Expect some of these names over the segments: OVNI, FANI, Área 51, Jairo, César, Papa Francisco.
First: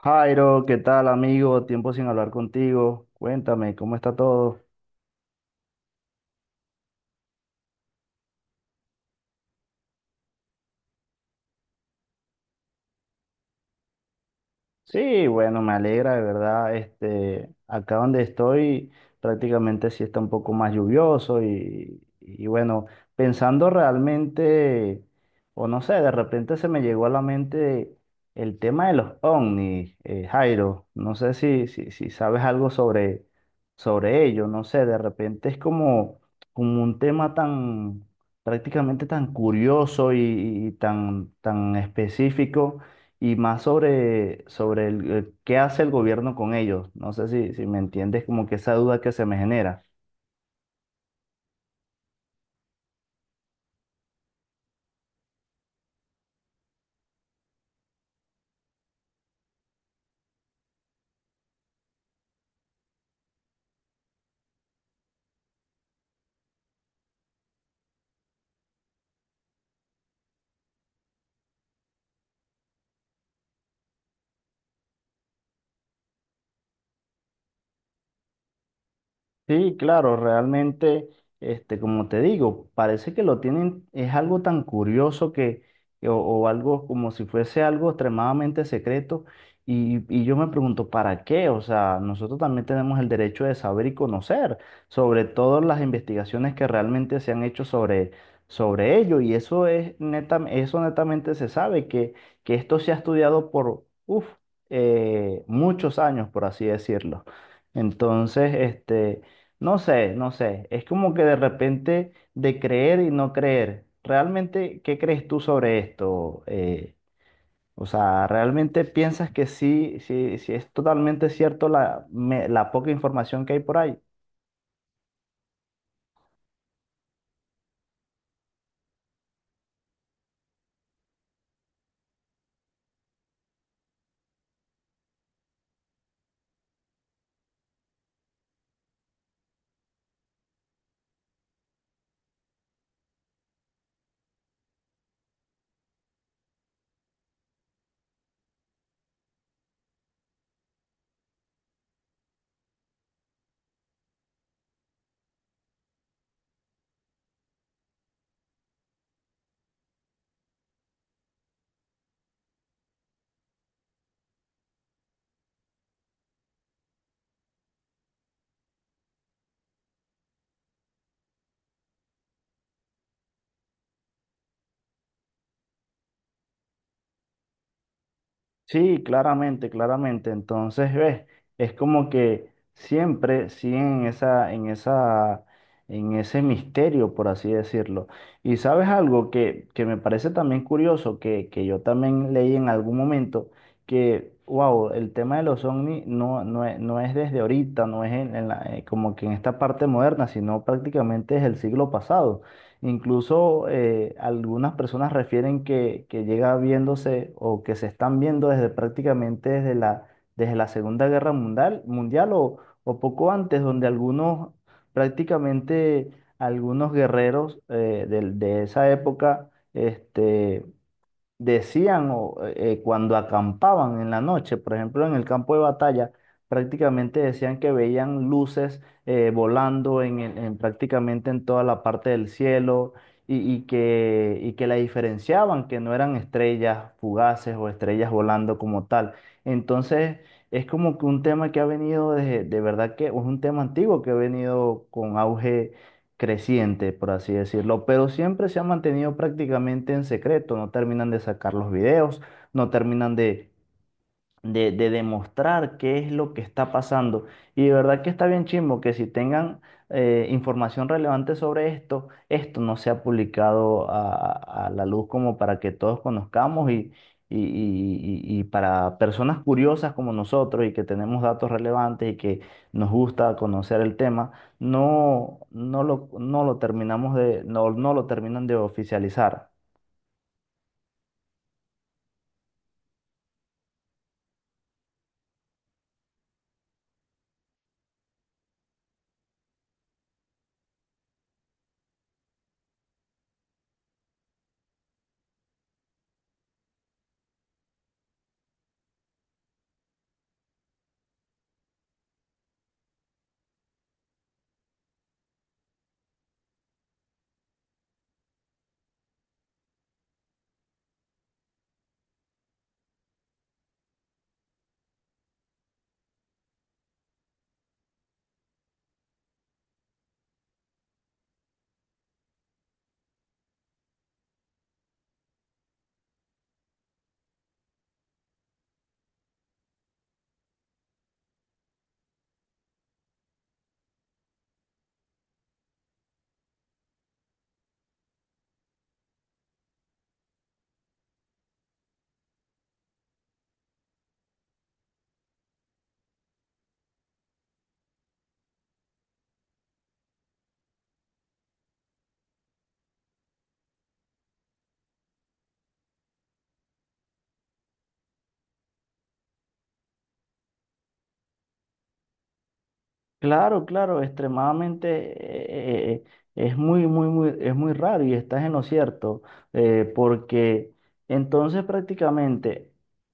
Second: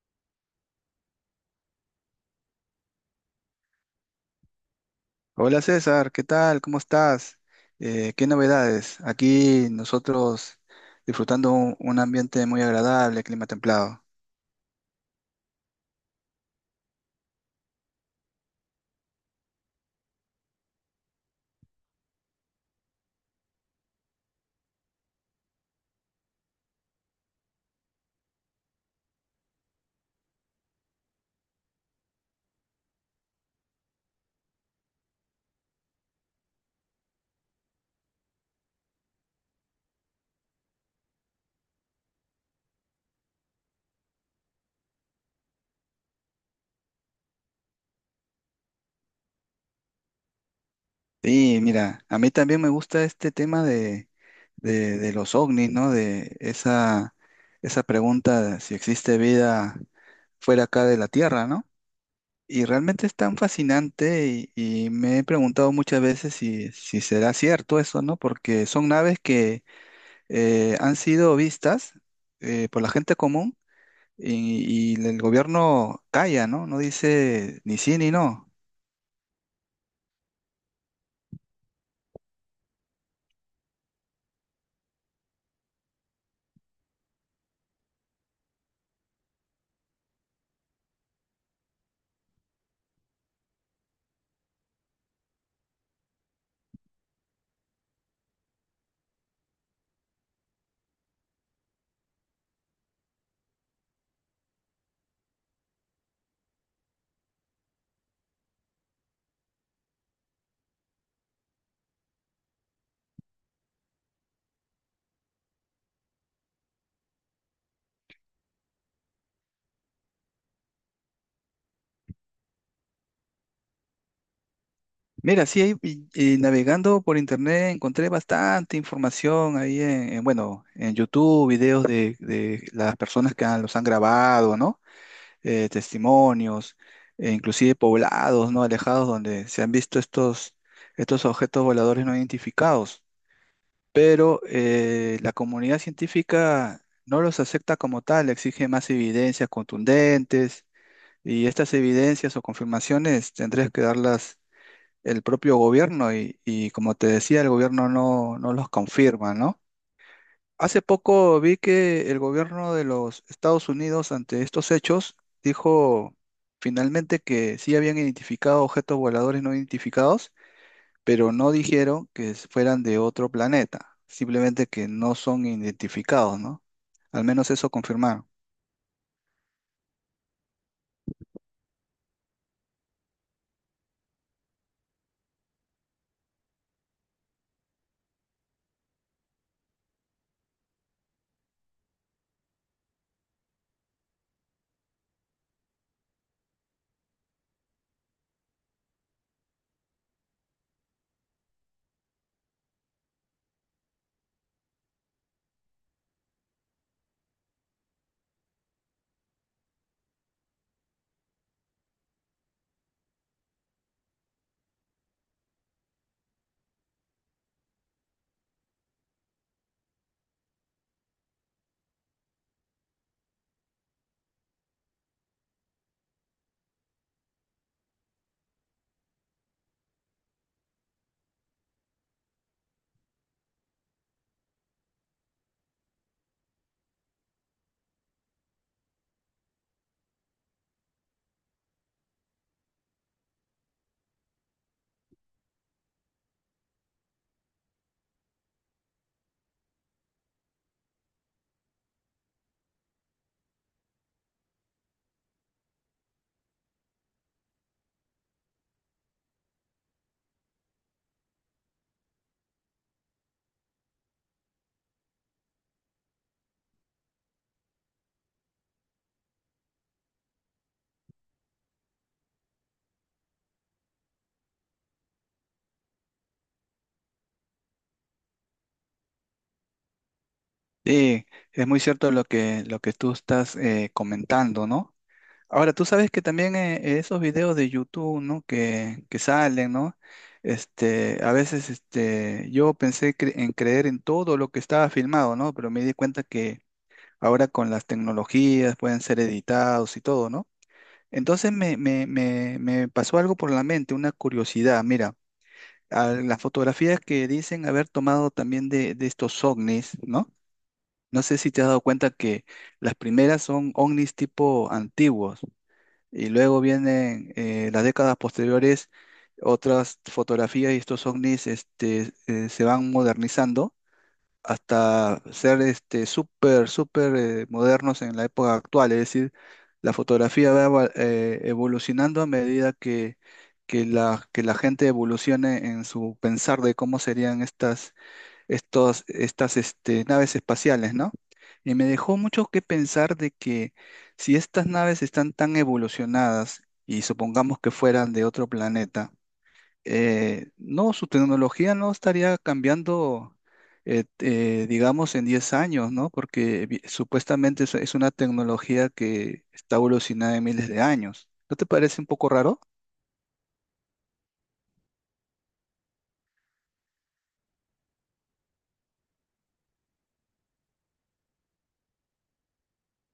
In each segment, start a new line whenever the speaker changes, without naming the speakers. Jairo, ¿qué tal, amigo? Tiempo sin hablar contigo. Cuéntame, ¿cómo está todo?
Hola César, ¿qué tal? ¿Cómo estás? ¿Qué novedades? Aquí nosotros disfrutando un ambiente muy agradable, clima templado.
Sí, bueno, me alegra, de verdad. Este, acá donde estoy, prácticamente sí está un poco más lluvioso y bueno, pensando realmente, o no sé, de repente se me llegó a la mente el tema de los ovnis, Jairo. No sé si sabes algo sobre ello, no sé, de repente es como un tema tan, prácticamente tan curioso y tan específico y más sobre qué hace el gobierno con ellos. No sé si me entiendes como que esa duda que se me genera.
Sí, mira, a mí también me gusta este tema de los ovnis, ¿no? De esa pregunta de si existe vida fuera acá de la Tierra, ¿no? Y realmente es tan fascinante y me he preguntado muchas veces si será cierto eso, ¿no? Porque son naves que han sido vistas por la gente común y el gobierno calla, ¿no? No dice ni sí ni no.
Sí, claro, realmente, este, como te digo, parece que lo tienen, es algo tan curioso que, o algo como si fuese algo extremadamente secreto. Y yo me pregunto, ¿para qué? O sea, nosotros también tenemos el derecho de saber y conocer, sobre todo las investigaciones que realmente se han hecho sobre ello. Y eso es neta, eso netamente se sabe, que esto se ha estudiado por, uf, muchos años, por así decirlo. Entonces, este. No sé, no sé. Es como que de repente de creer y no creer. ¿Realmente qué crees tú sobre esto? O sea, ¿realmente piensas que sí, sí, sí es totalmente cierto la poca información que hay por ahí?
Mira, sí, ahí, y navegando por internet encontré bastante información ahí bueno, en YouTube, videos de las personas que los han grabado, ¿no? Testimonios, e inclusive poblados, ¿no? Alejados donde se han visto estos objetos voladores no identificados. Pero la comunidad científica no los acepta como tal, exige más evidencias contundentes y estas evidencias o confirmaciones tendrías que darlas el propio gobierno y como te decía, el gobierno no los confirma, ¿no? Hace poco vi que el gobierno de los Estados Unidos ante estos hechos dijo finalmente que sí habían identificado objetos voladores no identificados, pero no dijeron que fueran de otro planeta, simplemente que no son identificados, ¿no? Al menos eso confirmaron.
Sí, claramente, claramente. Entonces, ves, es como que siempre siguen en esa, en ese misterio, por así decirlo. Y sabes algo que me parece también curioso, que yo también leí en algún momento, que, wow, el tema de los ovnis no es desde ahorita, no es como que en esta parte moderna, sino prácticamente es el siglo pasado. Incluso algunas personas refieren que llega viéndose o que se están viendo desde prácticamente desde la Segunda Guerra Mundial o poco antes, donde algunos, prácticamente algunos guerreros de, esa época este, decían cuando acampaban en la noche, por ejemplo, en el campo de batalla, prácticamente decían que veían luces volando en prácticamente en toda la parte del cielo y que la diferenciaban, que no eran estrellas fugaces o estrellas volando como tal. Entonces, es como que un tema que ha venido de verdad que es un tema antiguo que ha venido con auge creciente, por así decirlo, pero siempre se ha mantenido prácticamente en secreto, no terminan de sacar los videos, no terminan de de demostrar qué es lo que está pasando. Y de verdad que está bien chimbo que si tengan información relevante sobre esto, esto no sea publicado a la luz como para que todos conozcamos y para personas curiosas como nosotros y que tenemos datos relevantes y que nos gusta conocer el tema, no lo terminamos de, no lo terminan de oficializar.
Sí, es muy cierto lo que tú estás comentando, ¿no? Ahora, tú sabes que también esos videos de YouTube, ¿no? Que salen, ¿no? Este, a veces este, yo pensé en creer en todo lo que estaba filmado, ¿no? Pero me di cuenta que ahora con las tecnologías pueden ser editados y todo, ¿no? Entonces me pasó algo por la mente, una curiosidad. Mira, a las fotografías que dicen haber tomado también de estos ovnis, ¿no? No sé si te has dado cuenta que las primeras son ovnis tipo antiguos y luego vienen las décadas posteriores otras fotografías y estos ovnis se van modernizando hasta ser este súper modernos en la época actual. Es decir, la fotografía va evolucionando a medida que que la gente evolucione en su pensar de cómo serían estas naves espaciales, ¿no? Y me dejó mucho que pensar de que si estas naves están tan evolucionadas y supongamos que fueran de otro planeta, no, su tecnología no estaría cambiando, digamos, en 10 años, ¿no? Porque supuestamente es una tecnología que está evolucionada en miles de años. ¿No te parece un poco raro?
Claro, claro, extremadamente es muy, muy, muy, es muy raro y estás en lo cierto, porque entonces prácticamente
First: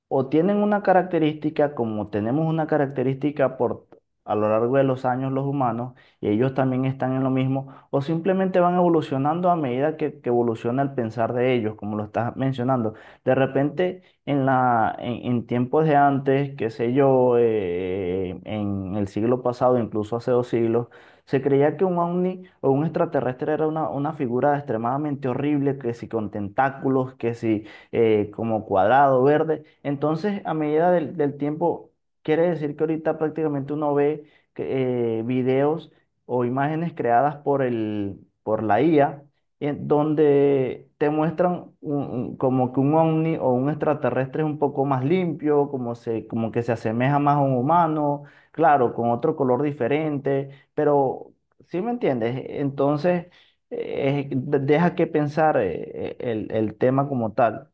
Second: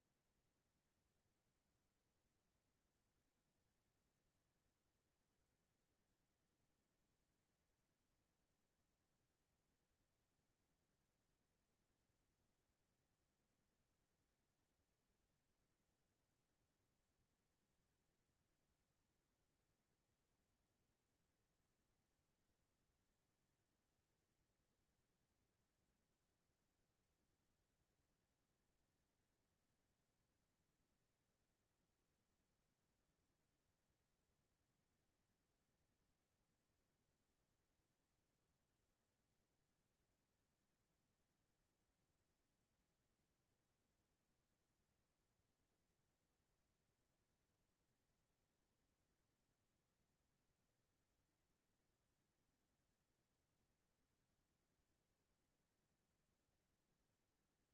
o tienen una característica como tenemos una característica por a lo largo de los años los humanos y ellos también están en lo mismo, o simplemente van evolucionando a medida que evoluciona el pensar de ellos, como lo estás mencionando. De repente en tiempos de antes, qué sé yo, en el siglo pasado, incluso hace 2 siglos, se creía que un ovni o un extraterrestre era una figura extremadamente horrible, que si con tentáculos, que si como cuadrado, verde. Entonces, a medida del tiempo, quiere decir que ahorita prácticamente uno ve que, videos o imágenes creadas por la IA en donde te muestran como que un ovni o un extraterrestre es un poco más limpio, como que se asemeja más a un humano, claro, con otro color diferente, pero ¿sí me entiendes? Entonces, deja que pensar el tema como tal.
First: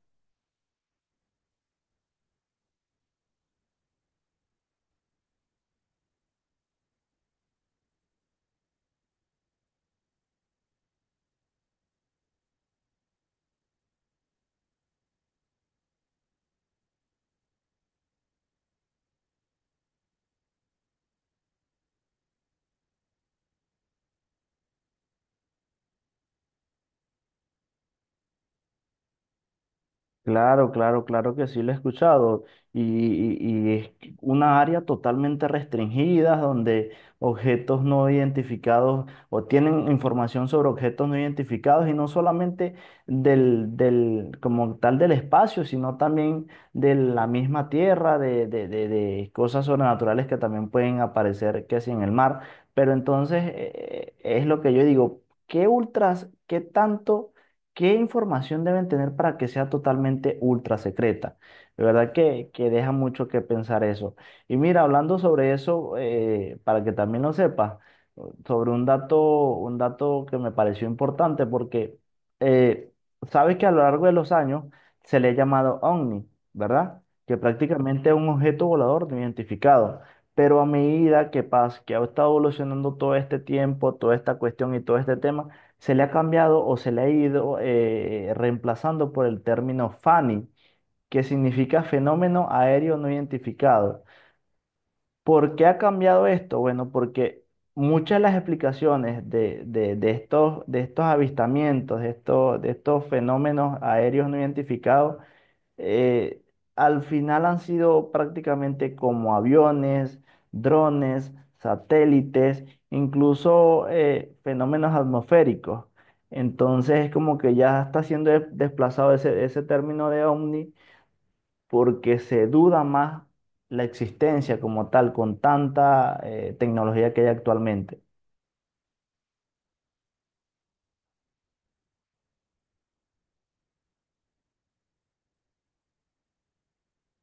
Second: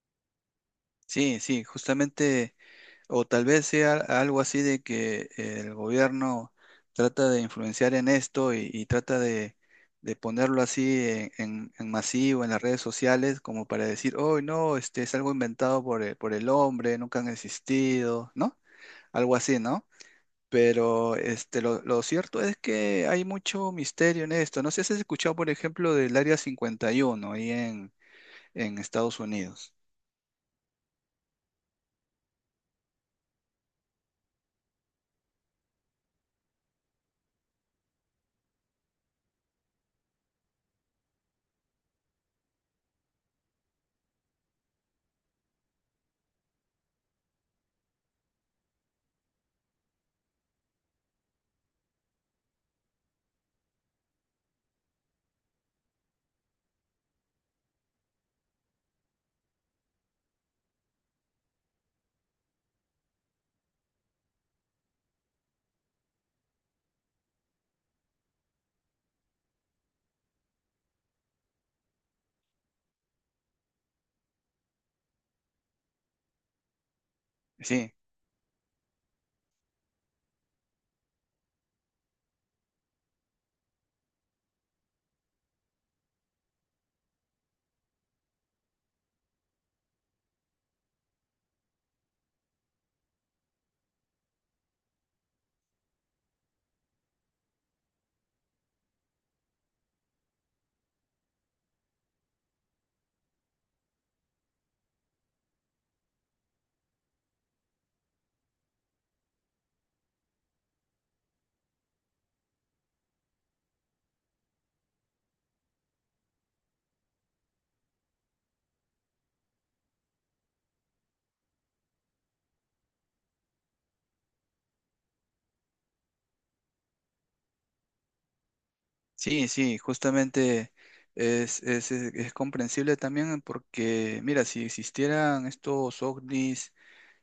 Sí, sí, justamente. O tal vez sea algo así de que el gobierno trata de influenciar en esto y trata de ponerlo así en masivo en las redes sociales como para decir, oh, no, este es algo inventado por el hombre, nunca han existido, ¿no? Algo así, ¿no? Pero este, lo cierto es que hay mucho misterio en esto. No sé si has escuchado, por ejemplo, del Área 51 ahí en Estados Unidos.
Claro, claro, claro que sí lo he escuchado. Y es que una área totalmente restringida donde objetos no identificados o tienen información sobre objetos no identificados y no solamente del, como tal del espacio, sino también de la misma tierra, de cosas sobrenaturales que también pueden aparecer, que si en el mar. Pero entonces es lo que yo digo, ¿qué ultras, qué tanto? ¿Qué información deben tener para que sea totalmente ultra secreta? De verdad que deja mucho que pensar eso. Y mira, hablando sobre eso, para que también lo sepas, sobre un dato que me pareció importante, porque eh, sabes que a lo largo de los años se le ha llamado OVNI, ¿verdad? Que
Sí.
prácticamente es un objeto volador no identificado. Pero a medida que pasa, que ha estado evolucionando todo este tiempo, toda esta cuestión y todo este tema, se le ha cambiado o se le ha ido reemplazando por el término FANI, que significa fenómeno aéreo no identificado. ¿Por qué ha cambiado esto? Bueno, porque muchas de las explicaciones de estos, de estos, avistamientos, de estos fenómenos aéreos no identificados, eh, al final han sido prácticamente como aviones, drones, satélites, incluso fenómenos atmosféricos. Entonces es como que ya está siendo desplazado ese término de ovni porque se duda más la existencia como tal con tanta tecnología que hay actualmente.
Sí, sí, justamente es comprensible también porque, mira, si existieran estos ovnis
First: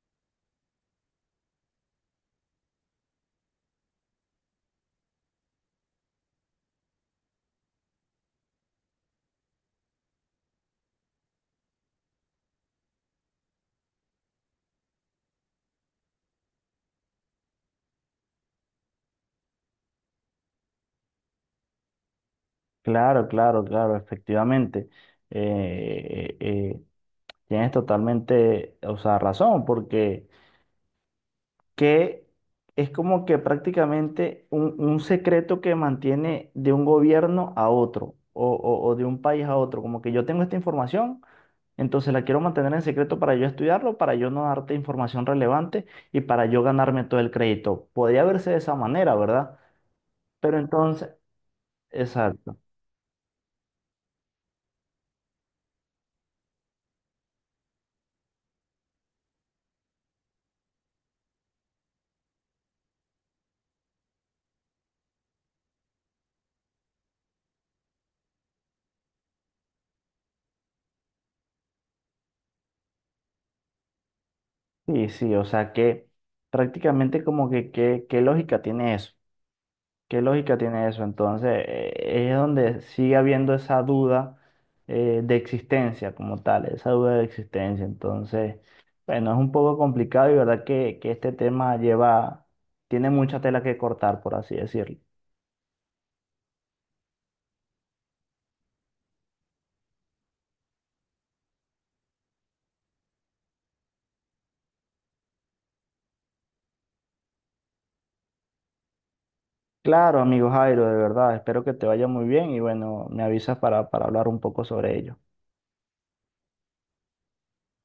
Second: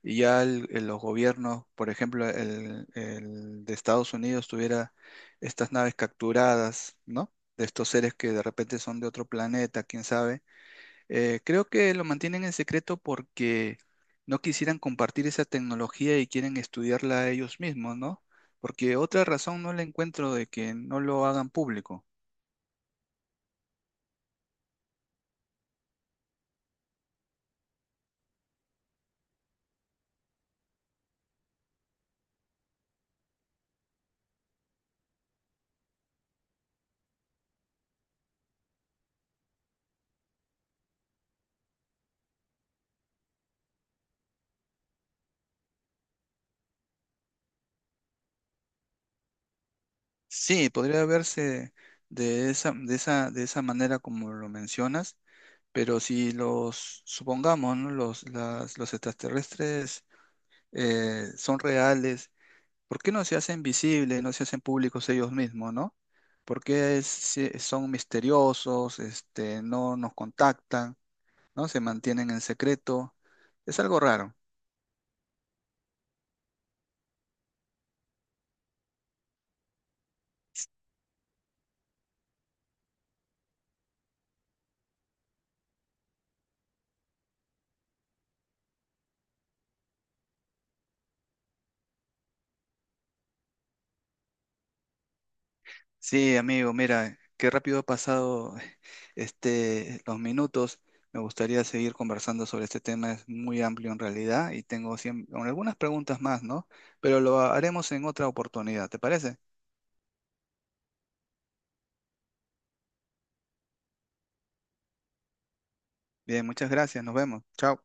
y ya los gobiernos, por ejemplo, el de Estados Unidos tuviera estas naves capturadas, ¿no? De estos seres que de repente son de otro planeta, quién sabe. Creo que lo mantienen en secreto porque no quisieran compartir esa tecnología y quieren estudiarla ellos mismos, ¿no? Porque otra razón no la encuentro de que no lo hagan público.
Claro, claro, claro, efectivamente. Eh, eh, eh, tienes totalmente, o sea, razón porque que es como que prácticamente un secreto que mantiene de un gobierno a otro o de un país a otro. Como que yo tengo esta información, entonces la quiero mantener en secreto para yo estudiarlo, para yo no darte información relevante y para yo ganarme todo el crédito. Podría verse de esa manera, ¿verdad? Pero
Sí, podría
entonces,
verse de
exacto.
de esa manera como lo mencionas, pero si los, supongamos, ¿no? Los extraterrestres son reales, ¿por qué no se hacen visibles, no se hacen públicos ellos mismos, ¿no? ¿Por qué son misteriosos, este, no nos contactan, ¿no? Se mantienen en secreto. Es algo raro.
Sí, sí, o sea que prácticamente como que qué lógica tiene eso. ¿Qué lógica tiene eso? Entonces, es donde sigue habiendo esa duda de existencia como tal, esa duda de existencia. Entonces, bueno, es un poco complicado y verdad que este tema lleva, tiene mucha tela que cortar, por así decirlo.
Sí, amigo, mira, qué rápido ha pasado este, los minutos. Me gustaría seguir conversando sobre este tema, es muy amplio en realidad y tengo con algunas preguntas más, ¿no? Pero lo haremos en otra oportunidad, ¿te parece?
Claro, amigo Jairo, de verdad, espero que te vaya muy bien y bueno, me avisas para hablar un poco sobre ello.
Bien, muchas gracias, nos vemos. Chao.